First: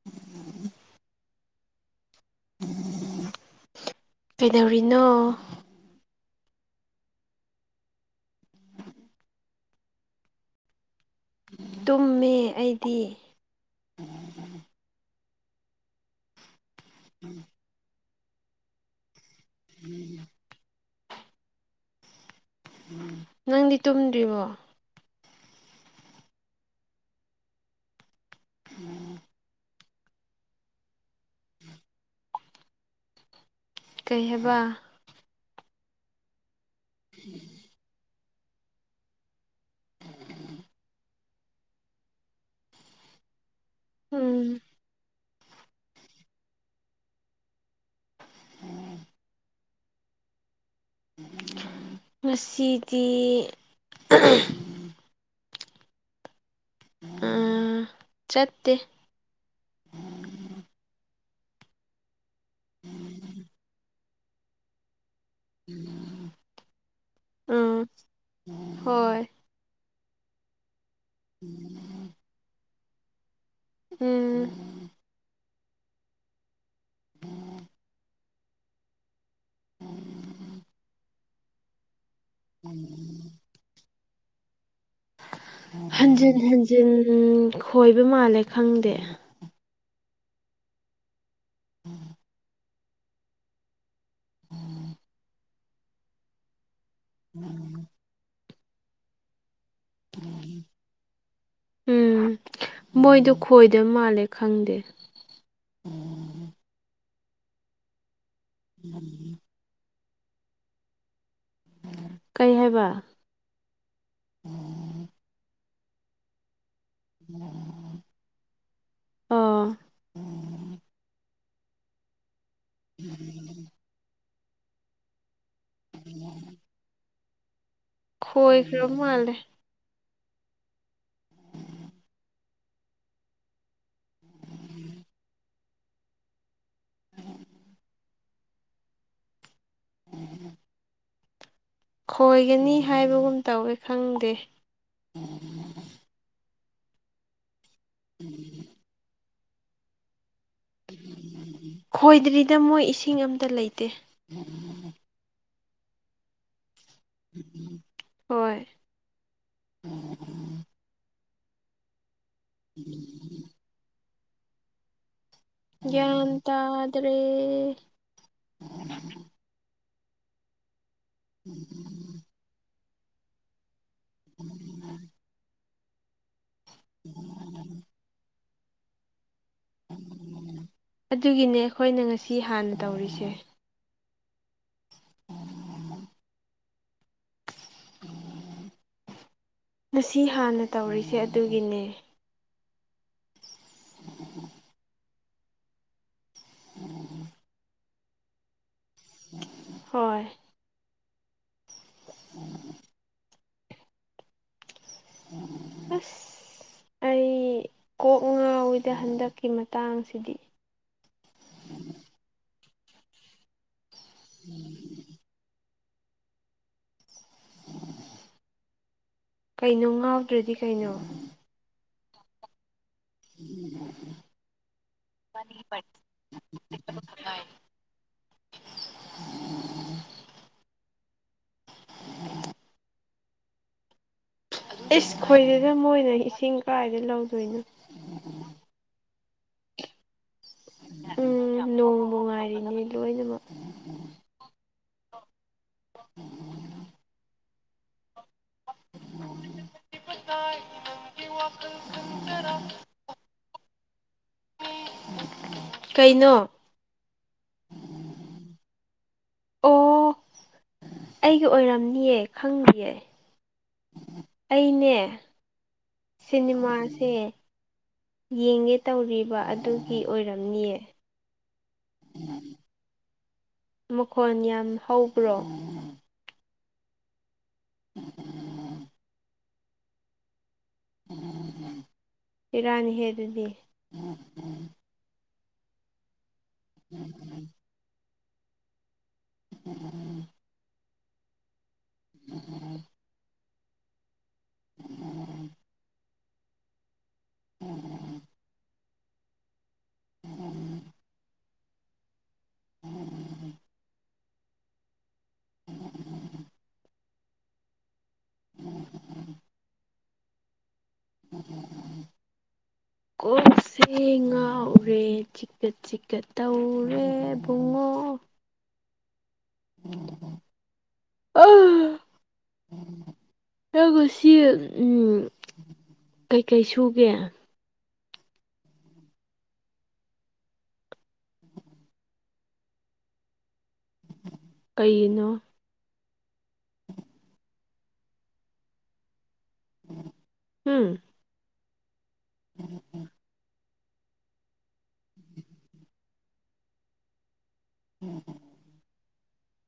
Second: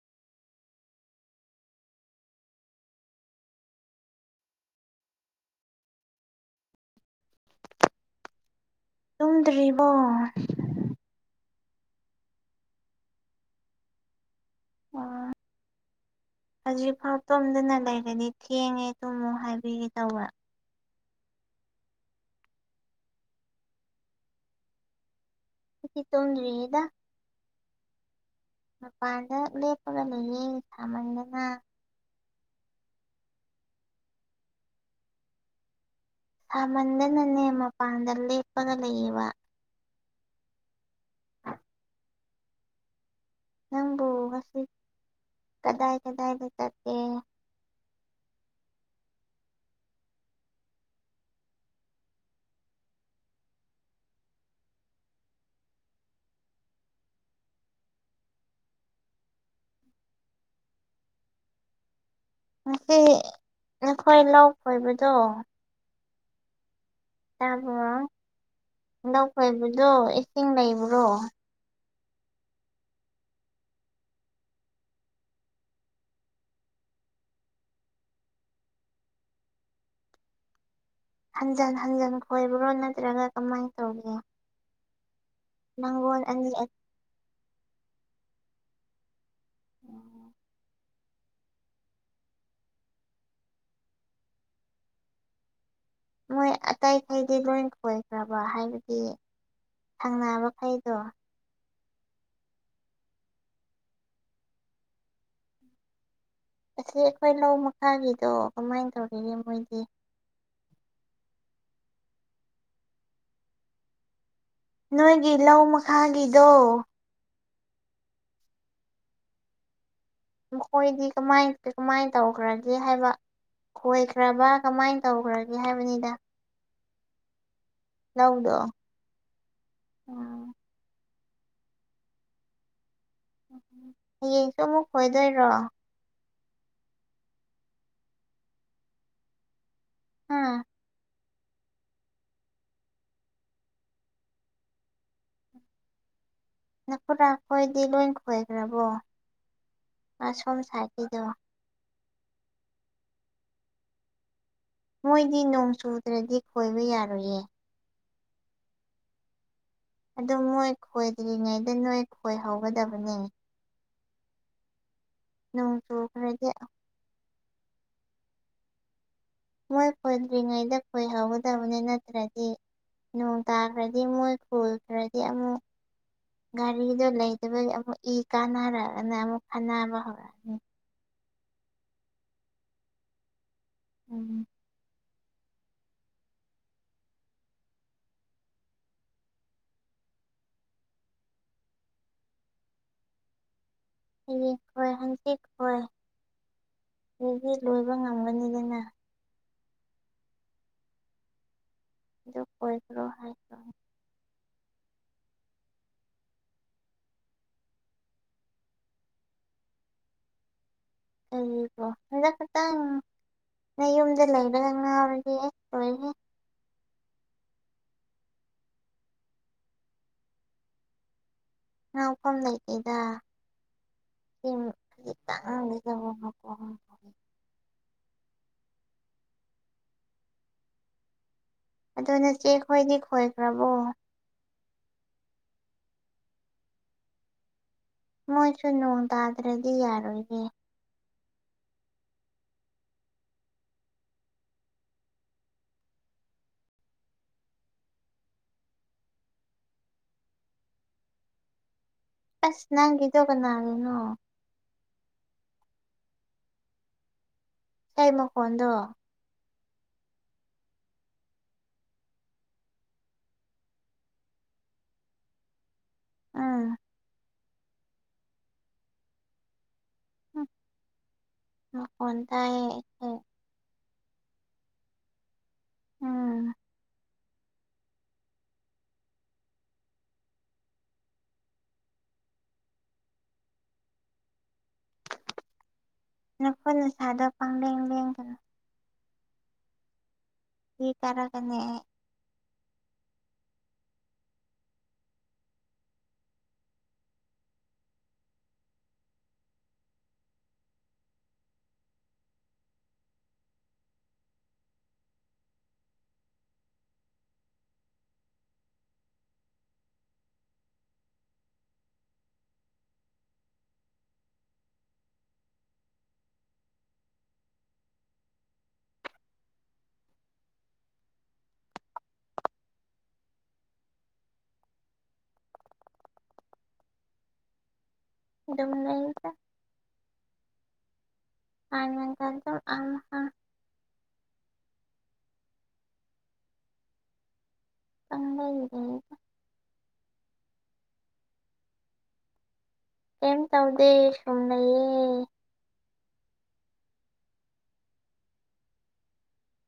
[unintelligible] ꯀꯩꯗꯧꯔꯤꯅꯣ ꯇꯨꯝꯗ꯭ꯔꯤꯕꯣ ꯇꯨꯝꯃꯦ ꯑꯩꯗꯤ ꯑꯣ ꯍꯧꯖꯤꯛꯐꯥꯎ ꯇꯣꯝꯗꯅ ꯂꯩꯔꯗꯤ ꯊꯦꯡꯉꯦ ꯇꯨꯝꯃꯨ ꯍꯥꯏꯕꯤꯒꯦ ꯇꯧꯕ ꯅꯪꯗꯤ ꯇꯨꯝꯗ꯭ꯔꯤꯕꯣ ꯇꯨꯝꯗ꯭ꯔꯤꯗ ꯃꯄꯥꯥꯟꯗ ꯂꯦꯞꯄꯒ ꯂꯩꯌꯦ ꯁꯥꯃꯟꯗꯅ ꯀꯩ ꯍꯥꯏꯕ ꯁꯥꯃꯟꯗꯅꯅꯦ ꯃꯄꯥꯟꯗ ꯂꯦꯞꯄꯒ ꯂꯩꯌꯦꯕ ꯅꯪꯕꯨ ꯎꯝ ꯉꯁꯤ ꯀꯗꯥꯏ ꯀꯗꯥꯏ ꯗ ꯆꯠꯀꯦ [inaudible] ꯉꯁꯤꯗꯤ [inaudible] ꯑ ꯆꯠꯇꯦ ꯉꯁꯤ ꯅꯈꯣꯏ ꯂꯥꯎ ꯈꯣꯏꯕꯗꯣ [inaudible] ꯇꯥꯕꯣ ꯎꯝ ꯍꯣꯏ ꯂꯧ ꯈꯣꯏꯕꯗꯣ ꯏꯁꯤꯡ ꯂꯩꯕ꯭ꯔꯣ [inaudible] ꯎꯝ ꯍꯟꯖꯟ ꯍꯟꯖꯟ ꯈꯣꯏꯕ꯭ꯔꯣ ꯅꯠꯇ꯭ꯔꯒ ꯀꯃꯥꯏꯅ ꯇꯧꯒꯦ ꯂꯥꯡꯒꯣꯜ ꯍꯟꯖꯤꯟ ꯑꯅꯤ ꯍꯟꯖꯤꯟ ꯈꯣꯏꯕ ꯃꯥꯜꯂꯦ ꯈꯪꯗꯦ [inaudible] [inaudible] ꯃꯣꯏ ꯑꯇꯩꯈꯩꯗꯤ ꯂꯣꯏ ꯈꯣꯏꯈ꯭ꯔꯕ ꯍꯥꯏꯕꯗꯤ ꯊꯪꯅꯕꯈꯩꯗꯣ ꯎꯝ ꯃꯣꯏꯗꯣ ꯈꯣꯏꯗꯕ ꯃꯥꯜꯂꯦ ꯈꯪꯗꯦ ꯑꯁꯤ ꯑꯩꯈꯣꯏ ꯂꯧ ꯃꯈꯥꯒꯤꯗꯣ ꯀꯃꯥꯏꯅ ꯇꯧꯔꯤꯒꯦ ꯃꯣꯏꯗꯤ ꯀꯩ ꯍꯥꯏꯕ ꯅꯣꯏꯒꯤ ꯂꯧ ꯃꯈꯥꯒꯤꯗꯣ [inaudible] ꯑꯥ ꯃꯈꯣꯏꯗꯤ ꯀꯃꯥꯏ ꯀꯃꯥꯏꯅ ꯇꯧꯈ꯭ꯔꯒꯦ ꯍꯥꯏꯕ ꯈꯣꯏ ꯈ꯭ꯔꯕ ꯀꯃꯥꯏꯅ ꯇꯧꯈ꯭ꯔꯒꯦ ꯍꯥꯏꯕꯅꯤꯗ ꯂꯧꯗꯣ ꯈꯣꯏꯈ꯭ꯔ ꯃꯥꯜꯂꯦ ꯎꯝ [inaudible] ꯍꯌꯦꯡꯁꯨ ꯑꯃꯨꯛ ꯈꯣꯏꯗꯣꯏꯔꯣ ꯑꯝ ꯈꯣꯏꯒꯅꯤ ꯍꯥꯏꯕꯒꯨꯝ ꯇꯧꯋꯦ ꯈꯪꯗꯦ ꯅꯈꯨꯨꯔꯥ ꯈꯣꯏꯗꯤ ꯂꯣꯏ ꯈꯣꯏꯈ꯭ꯔꯕꯣ ꯑꯁꯣꯝ ꯁꯥꯏꯠꯀꯤꯗꯣ ꯈꯣꯏꯗ꯭ꯔꯤꯗ ꯃꯣꯏ ꯏꯁꯤꯡ ꯑꯝꯇ ꯂꯩꯇꯦ ꯃꯣꯏꯗꯤ ꯅꯣꯡ ꯆꯨꯗ꯭ꯔꯗꯤ ꯈꯣꯏꯕ ꯌꯥꯔꯣꯏꯌꯦ ꯍꯣꯏ ꯑꯗꯨ ꯃꯣꯏ ꯈꯣꯏꯗ꯭ꯔꯤꯉꯩꯗ ꯅꯣꯏ ꯈꯣꯏꯍꯧꯒꯗꯕꯅꯦ ꯅꯣꯡ ꯒ꯭ꯌꯥꯟ ꯆꯨꯈ꯭ꯔꯗꯤ ꯇꯥꯗ꯭ꯔꯦ ꯃꯣꯏ ꯈꯣꯏꯗ꯭ꯔꯤꯉꯩꯗ ꯈꯣꯏꯍꯧꯒꯗꯕꯅꯤ ꯅꯠꯇ꯭ꯔꯗꯤ ꯅꯣꯡ ꯇꯥꯈ꯭ꯔꯗꯤ ꯃꯣꯏ ꯄꯨꯜꯈ꯭ꯔꯗꯤ ꯑꯃꯨꯛ ꯒꯥꯔꯤꯗꯣ ꯂꯩꯇꯕꯒꯤ ꯑꯃꯨꯛ ꯀꯥꯟꯅꯔꯛꯑꯒꯅ ꯑꯃꯨꯛ ꯈꯠꯅꯕ ꯍꯧꯔꯛꯑꯅꯤ ꯑꯗꯨꯒꯤꯅꯦ ꯑꯩꯈꯣꯏꯅ ꯉꯁꯤ ꯍꯥꯟꯅ ꯇꯧꯔꯤꯁꯦ ꯎꯝ ꯉꯁꯤ ꯍꯥꯟꯅ ꯇꯧꯔꯤꯁꯦ ꯑꯗꯨꯒꯤꯅꯦ ꯍꯌꯦꯡ ꯍꯣꯏ ꯍꯪꯆꯤꯠ ꯍꯣꯏ ꯍꯧꯆꯤꯠ ꯂꯣꯏꯕ ꯉꯝꯒꯅꯤꯗꯅ ꯍꯣꯏ [unintelligible] ꯑꯁ [unintelligible] ꯑꯩ ꯀꯣꯛ ꯉꯥꯎꯋꯤꯗ ꯍꯟꯗꯛꯀꯤ ꯃꯇꯥꯡꯁꯤꯗꯤ ꯑꯗꯨꯀꯣ ꯍꯟꯗꯛ ꯈꯛꯇꯪ ꯅꯌꯨꯝꯗ ꯂꯩꯕꯗ ꯉꯥꯎꯔꯗꯤ ꯑꯦ ꯂꯣꯏꯔꯦ ꯀꯩꯅꯣ ꯉꯥꯎꯗ꯭ꯔꯗꯤ ꯀꯩꯅꯣ [unintelligible] ꯂꯩꯇꯦꯗ [unintelligible] ꯑꯗꯨ ꯅꯆꯦꯈꯣꯏꯗꯤ ꯈꯣꯏꯈ꯭ꯔꯕꯣ ꯏꯁ ꯈꯣꯏꯗꯦꯗ ꯃꯣꯏꯅ ꯏꯁꯤꯡ ꯀꯔꯥꯏꯗꯩꯩ ꯂꯧꯗꯣꯏꯅꯣ ꯃꯣꯏꯁꯨ ꯅꯣꯡ ꯇꯥꯗ꯭ꯔꯗꯤ ꯌꯥꯔꯣꯏꯅꯦ ꯎꯝ ꯅꯣꯡꯕꯨ ꯉꯥꯏꯔꯤꯅꯦ ꯂꯣꯏꯅꯃꯛ [inaudible] [inaudible] ꯑꯁ ꯅꯪꯒꯤꯗꯣ ꯀꯅꯥꯒꯤꯅꯣ ꯀꯩꯅꯣ [inaudible] ꯃꯈꯣꯟꯗꯣ ꯑꯣ ꯑꯩꯒꯤ ꯑꯣꯏꯔꯝꯅꯤꯌꯦ ꯈꯪꯗꯤꯌꯦ ꯑꯩꯅꯦ ꯎꯝ ꯁꯤꯅꯤꯃꯥꯁꯦ ꯌꯦꯡꯒꯦ ꯇꯧꯔꯤꯕ ꯑꯗꯨ ꯒꯤ ꯑꯣꯏꯔꯝꯅꯤꯌꯦ ꯃꯈꯣꯟ ꯇꯥꯏꯌꯦ ꯑꯩꯁꯦ ꯃꯈꯣꯟ ꯌꯥꯝ ꯍꯧꯕ꯭ꯔꯣ ꯎꯝ ꯕꯦꯔꯥꯅꯤꯍꯦ ꯗꯨꯗꯤ ꯅꯈꯨꯠ ꯅꯁꯥꯗꯣ ꯄꯪꯂꯦꯡ ꯂꯦꯡꯒꯅꯣ [inaudible] ꯏ ꯀꯥꯔꯛꯀꯅꯤ ꯑꯩ [inaudible] [inaudible] [inaudible] [inaudible] ꯀꯣꯛꯁꯦ ꯉꯥꯎꯔꯦ ꯆꯤꯛꯀꯦ ꯆꯤꯛꯀ ꯇꯧꯔꯦ ꯕꯨꯡꯉꯣ [inaudible] ꯅꯪ ꯉꯁꯤ ꯎꯝ ꯀꯩꯀꯩ ꯁꯨꯒꯦ ꯗꯨꯝ ꯂꯩꯗ [unintelligible] ꯀꯩꯒꯤꯅꯣ [unintelligible] ꯎꯝ [inaudible] ꯀꯩꯝ ꯇꯧꯗꯦ ꯁꯨꯝ ꯂꯩꯌꯦ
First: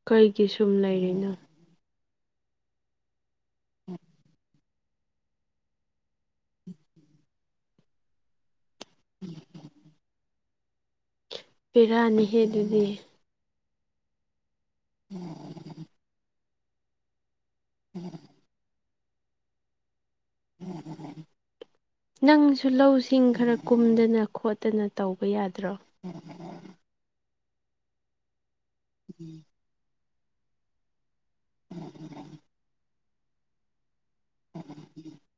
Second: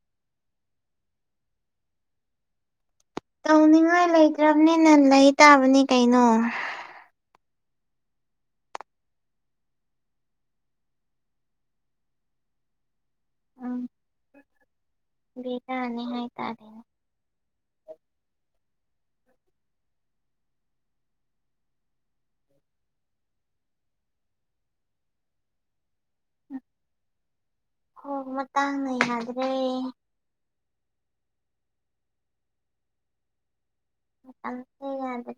ꯀꯩꯒꯤ ꯁꯨꯝ ꯂꯩꯔꯤꯅꯣ ꯇꯧꯅꯤꯡꯉꯥꯏ ꯂꯩꯇ꯭ꯔꯕꯅꯤ ꯅꯩ ꯇꯥꯕꯅꯤ ꯀꯩꯅꯣ [inaudible] ꯄꯦꯔꯥꯅꯤꯍꯦ ꯗꯨꯗꯤ ꯕ‌ꯦꯔꯥꯅꯤ ꯍꯥꯏ ꯇꯥꯔꯦꯅ‌ꯦ [inaudible] [inaudible] ꯅꯪꯁꯨ ꯂꯧꯁꯤꯡ ꯈꯔ ꯀꯨꯝꯗꯅ ꯈꯣꯠꯇꯅ ꯇꯧꯕ ꯌꯥꯗ꯭ꯔꯣ ꯍꯣ ꯃꯇꯥꯡꯅ ꯌꯥꯗ꯭ꯔꯦ ꯃꯇꯥꯡꯁ‍ꯦ ꯌꯥꯗ꯭ꯔꯦ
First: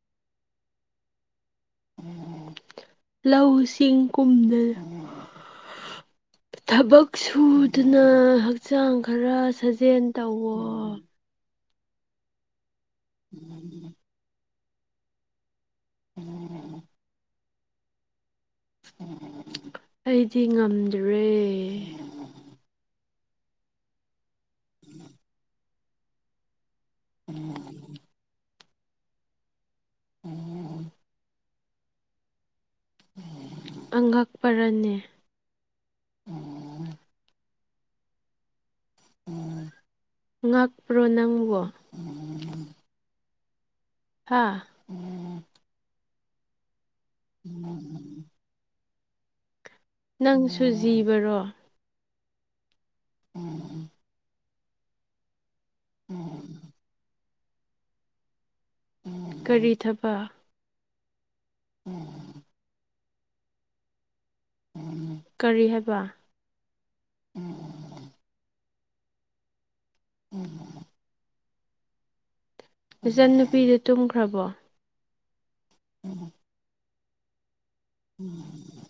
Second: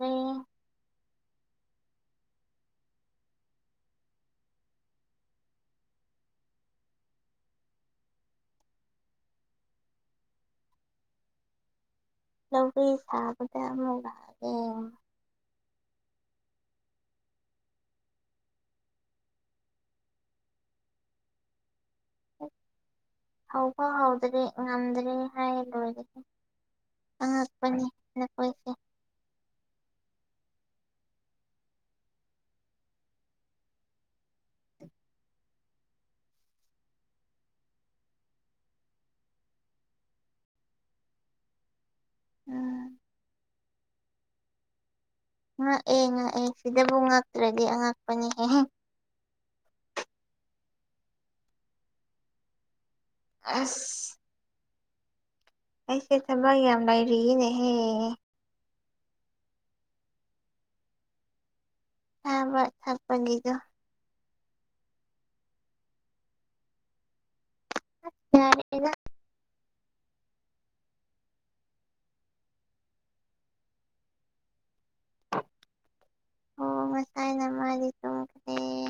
ꯂꯧꯁꯤꯡ ꯀꯨꯝꯗꯅ ꯊꯕꯛ ꯁꯨꯗꯨꯅ ꯍꯛꯆꯥꯡ ꯈꯔ ꯁꯥꯖꯦꯜ ꯇꯧꯑꯣ ꯂꯧꯒꯩ ꯁꯥꯕꯗ ꯑꯃꯨꯛ [unintelligible] ꯎꯝ ꯑꯩꯗꯤ ꯉꯝꯗ꯭ꯔꯦ ꯍꯧꯐꯥꯎ ꯍꯧꯗꯔꯤ ꯉꯝꯗ꯭ꯔꯦ ꯍꯥꯏ ꯂꯣꯏꯔꯦ ꯑꯉꯛꯄꯅꯤ ꯅꯈꯣꯏꯁꯦ [inaudible] ꯑꯉꯛꯄ꯭ꯔꯅꯦ ꯉꯛꯄ꯭ꯔꯣ ꯅꯪꯕꯣ ꯑꯥ ꯍꯥꯥ ꯉꯛꯑꯦ ꯉꯛꯑꯦ ꯁꯤꯗꯕꯨ ꯉꯛꯇ꯭ꯔꯗꯤ ꯑꯉꯛꯄꯅꯦꯍꯦ ꯅꯪꯁꯨ ꯖꯤꯕꯔꯣ ꯑꯁ ꯑꯩꯁꯦ ꯊꯕꯛ ꯌꯥꯝ ꯂꯩꯥꯔꯤꯅꯦꯍꯦ ꯀꯔꯤ ꯊꯕꯛ ꯎꯝ ꯆꯥꯕ ꯊꯛꯄꯅꯤꯗꯣ ꯀꯔꯤ ꯍꯥꯏꯕ ꯑꯁ‌ ꯌꯥꯔꯦꯗ ꯎꯝ ꯃꯆꯟꯅꯨꯄꯤꯗꯨ ꯇꯨꯝꯈ꯭ꯔꯕꯣ ꯑꯣ ꯃꯁꯥꯏꯅ ꯃꯥꯗꯤ ꯇꯨꯝ ꯎꯝ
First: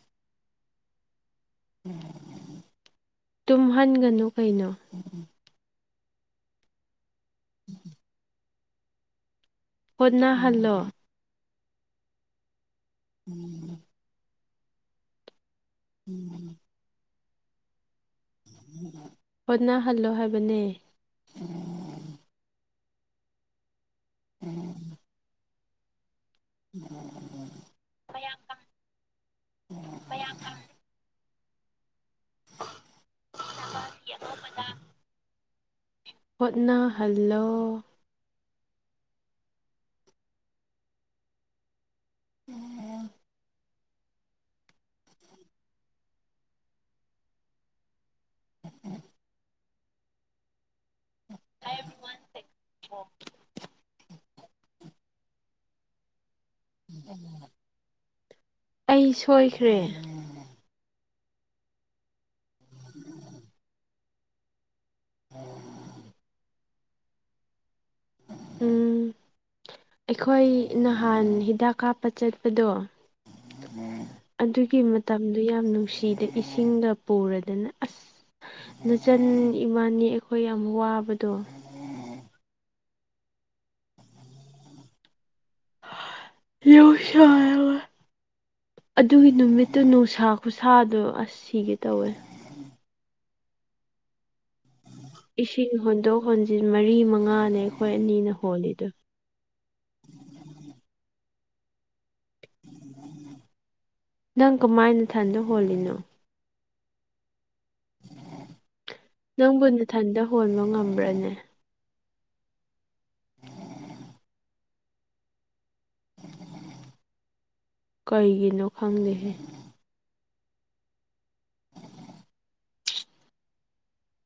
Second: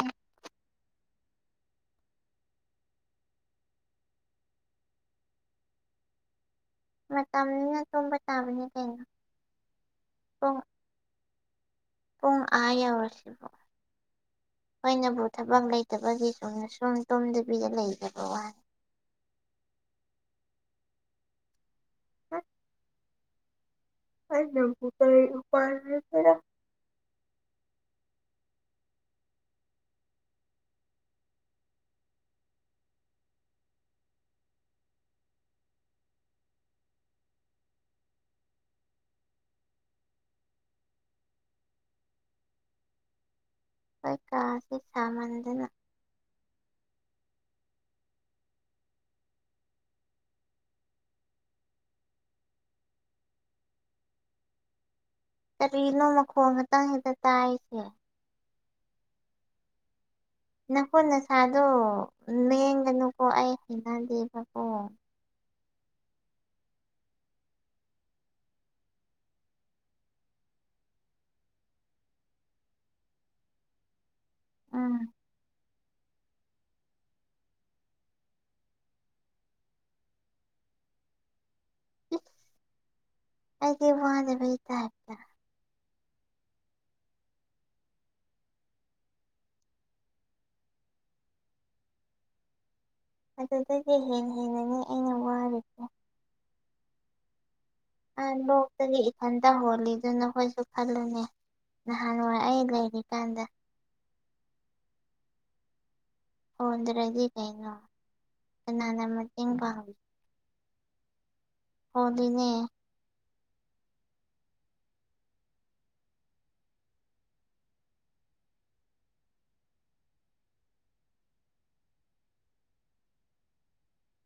ꯇꯨꯝꯍꯟꯒꯅꯨ ꯀꯩꯅꯣ ꯃꯇꯝꯅꯤꯅ ꯇꯨꯝꯕ ꯇꯥꯕꯅꯤ ꯀꯩꯅꯣ ꯄꯨꯡ ꯍꯣꯠꯅꯍꯜꯂꯣ ꯄꯨꯡ ꯑꯥ ꯌꯧꯔꯁꯤꯕꯨ ꯑꯩꯣꯏꯅꯕꯨ ꯊꯕꯛ ꯂꯩꯇꯕꯒꯤ ꯆꯨꯝꯅ ꯁꯨꯝ ꯇꯨꯝꯗꯕꯤꯗ ꯂꯩꯖꯕꯩ ꯋꯥꯅꯤ ꯍꯣꯠꯅꯍꯜꯂꯣ ꯍꯥꯏꯕꯅꯦ ꯍꯥ ꯑꯩꯅꯕꯨ ꯀꯔꯤ ꯎꯄꯥꯏ ꯂꯩꯒꯦꯔꯥ [unintelligible] [unintelligible] ꯍꯣꯠꯅꯍꯜꯂꯣ [unintelligible] ꯑꯩꯈꯣꯏ ꯀꯥꯁꯦ ꯁꯥꯃꯟꯗꯅ ꯅꯥꯏꯟ ꯑꯥꯟ ꯁꯤꯛꯁ ‌ꯐꯣꯔ ꯀꯔꯤꯅꯣ ꯃꯈꯣꯜ [unintelligible] ꯇꯥꯏꯁꯦ ꯑꯩ ꯁꯣꯏꯈ꯭ꯔꯦ ꯅꯈꯨꯠ ꯅꯁꯥꯗꯣ ꯂꯦꯡꯒꯅꯨꯀꯣ ꯑꯩ ꯍꯩꯅꯗꯦꯕꯀꯣ ꯎꯝ ꯑꯩꯈꯣꯏ ꯅꯍꯥꯟ ꯍꯤꯗꯥꯛ ꯀꯥꯞꯄ ꯆꯠꯄꯗꯣ ꯑꯗꯨꯒꯤ ꯎꯝ ꯃꯇꯝꯗꯨ ꯌꯥꯝ ꯅꯨꯡꯁꯤꯗ ꯏꯁꯤꯡꯒ ꯄꯨꯔꯗꯅ ꯑꯁ ꯅꯆꯟ ꯏꯃꯥꯅꯤ ꯑꯩꯈꯣꯏ ꯌꯥꯝ ꯋꯥꯕꯗꯣ ꯑꯩꯗꯤ ꯋꯥꯗꯕꯩ ꯇꯥꯏꯞꯇ [unintelligible] ꯑꯗꯨꯒꯤ ꯅꯨꯃꯤꯠꯇꯨ ꯅꯨꯡꯁꯥ ꯈꯨꯁꯥꯗꯣ ꯑꯁ ꯁꯤꯒꯦ ꯇꯧꯋꯦ ꯑꯗꯨꯗꯒꯤ ꯍꯦꯟ ꯍꯦꯟꯅꯅꯤ ꯑꯩꯅ ꯏꯁꯤꯡ ꯋꯥꯔꯤꯁꯦ ꯍꯣꯟꯗꯣꯛ ꯍꯣꯟꯖꯤꯟ ꯃꯔꯤ ꯃꯉꯥꯅꯦ ꯑꯩꯈꯣꯏ ꯑꯅꯤꯅ ꯍꯣꯜꯂꯤꯗꯣ ꯑꯅꯣꯛꯇꯒꯤ ꯊꯟꯇ ꯍꯣꯜꯂꯤꯗꯨ ꯅꯈꯣꯏꯁꯨ ꯈꯜꯂꯨꯅꯦ ꯅꯍꯥꯟꯋꯥꯏ ꯑꯩ ꯂꯩꯔꯤꯀꯥꯟꯗ ꯅꯪ ꯀꯃꯥꯏ ꯅꯊꯟꯗ ꯍꯣꯜꯂꯤꯅꯣ ꯍꯣꯟꯗ꯭ꯔꯗꯤ ꯀꯩꯅꯣ ꯀꯅꯥꯅ ꯃꯇꯦꯡ ꯅꯪꯕꯨ ꯄꯥꯡꯕꯤ ꯟꯊꯟꯗ ꯍꯣꯟꯕ ꯉꯝꯕ꯭ꯔꯥꯅꯦ ꯍꯣꯜꯂꯤꯅꯦ ꯀꯩꯒꯤꯅꯣ ꯈꯪꯗꯦꯍꯦ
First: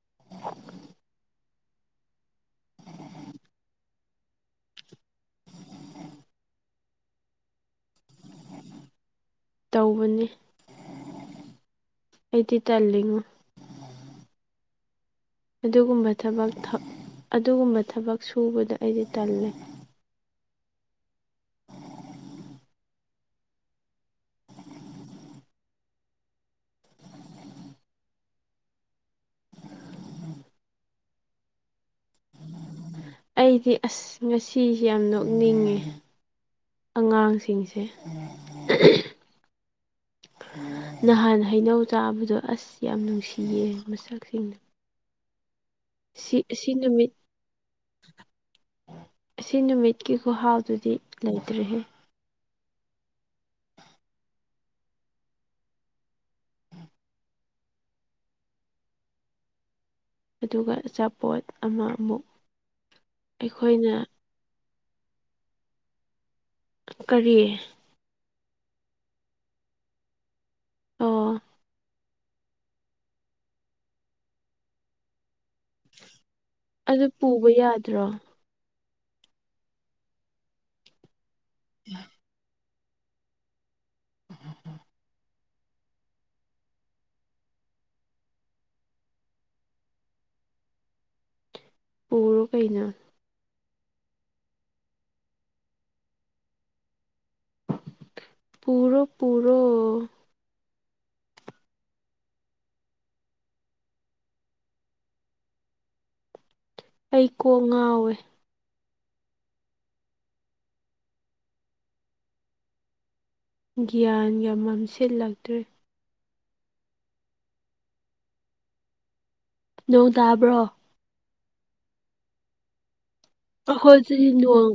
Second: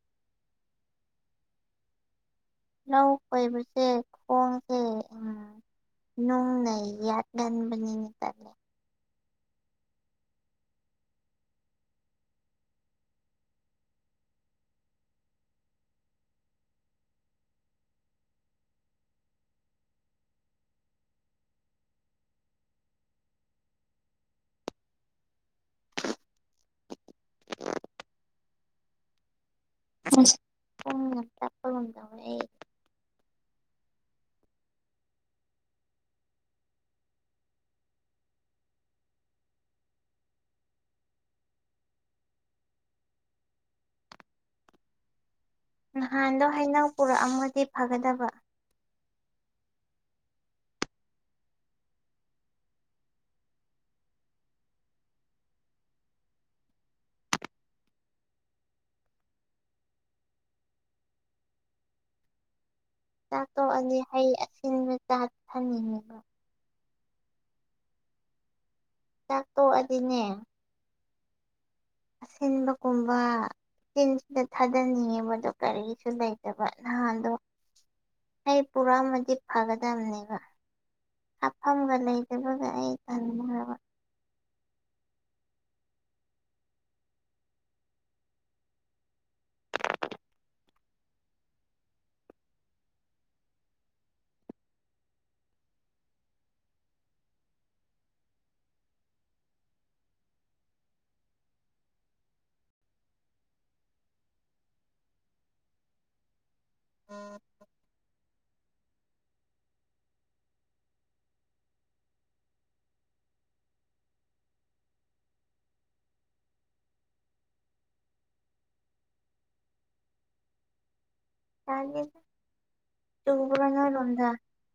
[inaudible] ꯂꯧ ꯀꯣꯏꯕꯁꯦ ꯈꯣꯡꯁꯦ ꯎꯝ ꯅꯣꯡꯅ ꯌꯥꯠꯒꯟꯕꯅꯤꯅꯦ ꯇꯜꯂꯤ ꯇꯧꯕꯅꯤ ꯑꯩꯗꯤ ꯇꯜꯂꯤꯉꯣ ꯑꯗꯨꯒꯨꯝꯕ ꯊꯕꯛ ꯊ ꯑꯗꯨꯒꯨꯝꯕ ꯊꯕꯛ ꯁꯨꯕꯗ ꯑꯩꯗꯤ ꯇꯜꯂꯤ [inaudible] [unintelligible] ꯑꯩꯗꯤ ꯑꯁ ꯉꯁꯤꯁꯦ ꯌꯥꯝ ꯅꯣꯛꯅꯤꯡꯉꯦ ꯑꯉꯥꯡꯁꯤꯡꯁꯦ ꯅꯍꯥꯟ ꯍꯩꯅꯧ ꯆꯥꯕꯗꯣ ꯑꯁ ꯌꯥꯝ ꯅꯨꯡꯁꯤꯌꯦ ꯃꯁꯛꯁꯤꯡꯗꯣ ꯁꯤ ꯅꯍꯥꯟꯗꯣ ꯑꯁꯤ ꯍꯩꯅꯧ ꯅꯨꯃꯤꯠ ꯄꯨꯔꯛꯑꯝꯃꯗꯤ ꯐꯒꯗꯕ ꯑꯁꯤ ꯅꯨꯃꯤꯠꯀꯤ ꯈꯨꯍꯥꯎꯗꯨꯗꯤ ꯂꯩꯇ꯭ꯔꯦꯍꯦ ꯑꯗꯨꯒ ꯑꯆꯥꯄꯣꯠ ꯑꯃ ꯑꯃꯨꯛ ꯑꯩꯈꯣꯏꯅ ꯆꯥꯊꯣꯛꯑꯅꯤ ꯍꯩ ꯑꯁꯤꯅꯕ ꯆꯥ ꯊꯟꯅꯤꯡꯉꯤꯕ ꯀꯔꯤ ꯆꯥꯛ ꯇꯣꯛꯑꯗꯤꯅꯦ ꯑꯣ ꯑꯁꯤꯟꯕꯀꯨꯝꯕ ꯆꯤꯟꯁꯤꯗ ꯊꯥꯗꯅꯤꯡꯉꯦꯕꯗꯣ ꯀꯔꯤꯁꯨ ꯂꯩꯇꯕ ꯑꯗꯨ ꯅꯍꯥꯟꯗꯣ ꯄꯨꯕ ꯌꯥꯗ꯭ꯔꯣ ꯍꯩ ꯄꯨꯔꯛꯑꯝꯃꯗꯤ ꯐꯒꯗꯝꯅꯦꯕ ꯑꯐꯪꯕ ꯂꯩꯗꯅ ꯑꯩ ꯇꯟꯒ꯭ꯔꯕ [inaudible] ꯄꯨꯔꯣ ꯀꯩꯅꯣ ꯄꯨꯔꯣ ꯄꯨꯔꯣ ꯑꯩ ꯀꯣꯛ ꯉꯥꯎꯋꯦ ꯒ꯭ꯌꯥꯟꯒ ꯃꯝꯁꯤꯜꯂꯛꯇ꯭ꯔꯦ ꯅꯣꯡ ꯇꯥꯕ꯭ꯔꯣ ꯇꯥꯗꯦꯗ ꯑꯈꯣꯏ ꯆꯍꯤ ꯅꯣꯡ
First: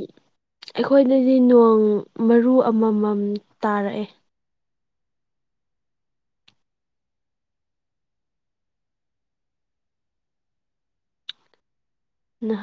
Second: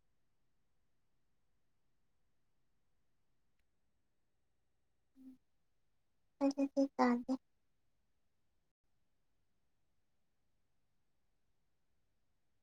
ꯑꯩꯈꯣꯏꯗꯗꯤ ꯅꯣꯡ ꯃꯔꯨ ꯑꯃꯃꯝ ꯇꯥꯔꯛꯑꯦ ꯗꯥꯗꯤ ꯇꯥꯗꯦ ꯅꯍꯥꯟ